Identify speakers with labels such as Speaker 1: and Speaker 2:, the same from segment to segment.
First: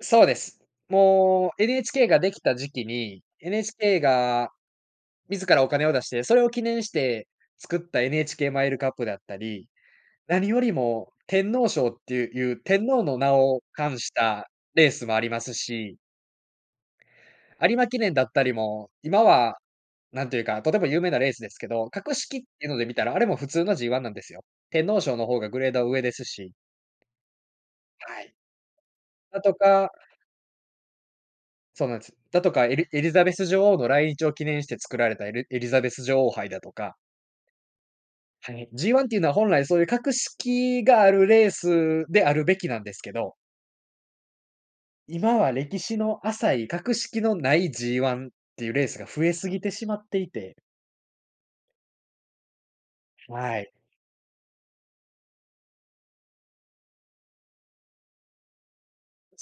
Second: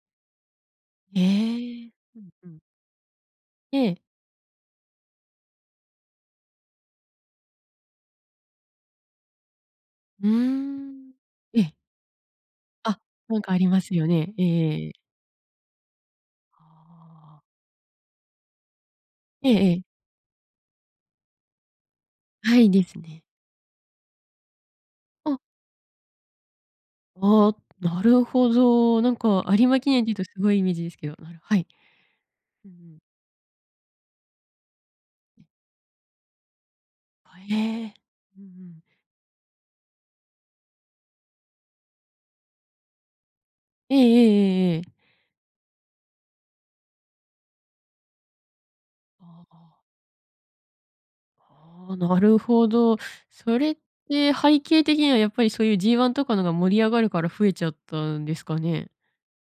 Speaker 1: そうです。
Speaker 2: へ
Speaker 1: もう
Speaker 2: え。
Speaker 1: NHK
Speaker 2: う
Speaker 1: が
Speaker 2: ん
Speaker 1: でき
Speaker 2: う
Speaker 1: た
Speaker 2: ん。
Speaker 1: 時期に、
Speaker 2: ええ。
Speaker 1: NHK が自らお金を出して、それを記念して作った NHK マイルカップだったり、
Speaker 2: うー
Speaker 1: 何より
Speaker 2: ん。
Speaker 1: も天
Speaker 2: え
Speaker 1: 皇
Speaker 2: え。
Speaker 1: 賞っていう天
Speaker 2: あ、
Speaker 1: 皇の名
Speaker 2: なんかあ
Speaker 1: を
Speaker 2: ります
Speaker 1: 冠
Speaker 2: よ
Speaker 1: し
Speaker 2: ね。ええ
Speaker 1: た
Speaker 2: え
Speaker 1: レー
Speaker 2: え。
Speaker 1: スもありますし。
Speaker 2: ああ。
Speaker 1: 有馬記念だったりも、今
Speaker 2: ええ
Speaker 1: は、
Speaker 2: ええ。
Speaker 1: なんていうか、とても有名なレースですけど、格式っ
Speaker 2: は
Speaker 1: てい
Speaker 2: い、
Speaker 1: うの
Speaker 2: で
Speaker 1: で見
Speaker 2: す
Speaker 1: たら、あ
Speaker 2: ね。
Speaker 1: れも普通の G ワンなんですよ。天皇賞のほ
Speaker 2: あ。
Speaker 1: うがグレードは上ですし。
Speaker 2: ああ、な
Speaker 1: は
Speaker 2: る
Speaker 1: い。
Speaker 2: ほど。なん
Speaker 1: だ
Speaker 2: か
Speaker 1: と
Speaker 2: 有馬
Speaker 1: か
Speaker 2: 記念って言うと凄いイメージですけど、はい。
Speaker 1: そうなんです。だとか、
Speaker 2: うんう
Speaker 1: エリ
Speaker 2: ん。
Speaker 1: エリザベス女王の来日を記念して作られたエリエリザベス女王杯だとか。
Speaker 2: ええ、うんう
Speaker 1: はい、
Speaker 2: ん。
Speaker 1: G ワンっていうのは本来そういう格式があるレースであるべきなんですけど。
Speaker 2: ええええええええ。
Speaker 1: 今は歴史の浅い格式のない G ワンっていうレースが増え
Speaker 2: あ
Speaker 1: すぎて
Speaker 2: あ。
Speaker 1: しまっていて。
Speaker 2: ああ、なるほど。そ
Speaker 1: は
Speaker 2: れ
Speaker 1: い。
Speaker 2: って背景的にはやっぱりそういう G ワンとかの方が盛り上がるから増えちゃったんですかね。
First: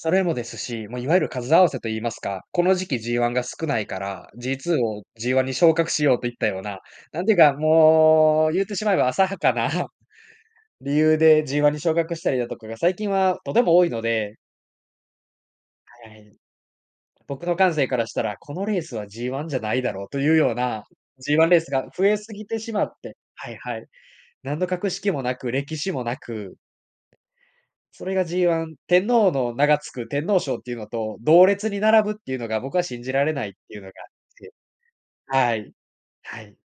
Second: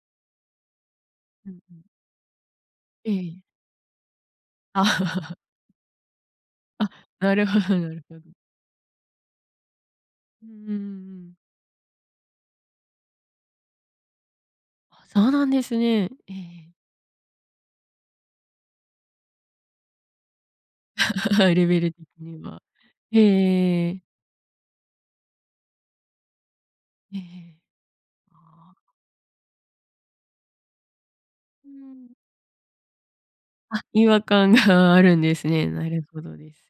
Speaker 1: それもですし、まあいわゆる
Speaker 2: う
Speaker 1: 数
Speaker 2: ん
Speaker 1: 合わ
Speaker 2: う
Speaker 1: せ
Speaker 2: ん。
Speaker 1: と言いますか、この時期
Speaker 2: え
Speaker 1: G ワン
Speaker 2: え。
Speaker 1: が少ないから、G ツー
Speaker 2: あ
Speaker 1: を G
Speaker 2: あ。
Speaker 1: ワンに昇格しようといったような、
Speaker 2: あ、
Speaker 1: なんて
Speaker 2: な
Speaker 1: いう
Speaker 2: る
Speaker 1: か、
Speaker 2: ほどなるほど。
Speaker 1: もう言ってしまえば、浅はかな。
Speaker 2: うんうんうんう
Speaker 1: 理由
Speaker 2: ん。
Speaker 1: で G ワンに昇格したりだとかが、最近はとても多いので。
Speaker 2: あ、そうなんです
Speaker 1: は
Speaker 2: ね。え
Speaker 1: い。
Speaker 2: え。
Speaker 1: 僕の感性からしたら、このレースは G ワンじゃないだろうというような、G ワン レー
Speaker 2: レ
Speaker 1: ス
Speaker 2: ベ
Speaker 1: が
Speaker 2: ル
Speaker 1: 増
Speaker 2: 的
Speaker 1: えす
Speaker 2: に
Speaker 1: ぎて
Speaker 2: は。
Speaker 1: しまって、はいはい。
Speaker 2: へえ。
Speaker 1: 何の格式もなく、歴史もなく。
Speaker 2: え
Speaker 1: それが
Speaker 2: え。
Speaker 1: G ワ
Speaker 2: あ
Speaker 1: ン
Speaker 2: あ。
Speaker 1: 天皇の名がつく天皇賞っていうのと、同
Speaker 2: う
Speaker 1: 列に並ぶ
Speaker 2: ん。
Speaker 1: っていうのが僕は信じられないってい
Speaker 2: あ、
Speaker 1: うのがあ
Speaker 2: 違
Speaker 1: っ
Speaker 2: 和感
Speaker 1: て。
Speaker 2: があるんです
Speaker 1: は
Speaker 2: ね。
Speaker 1: い。
Speaker 2: なるほど
Speaker 1: は
Speaker 2: で
Speaker 1: い。
Speaker 2: す。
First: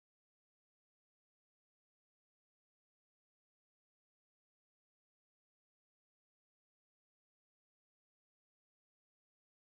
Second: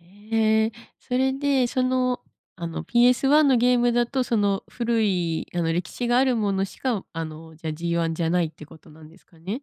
Speaker 2: ええ。それでそのあの PS ワンのゲームだと、その古いあの歴史があるものしか、あのじゃ G ワンじゃないってことなんですかね？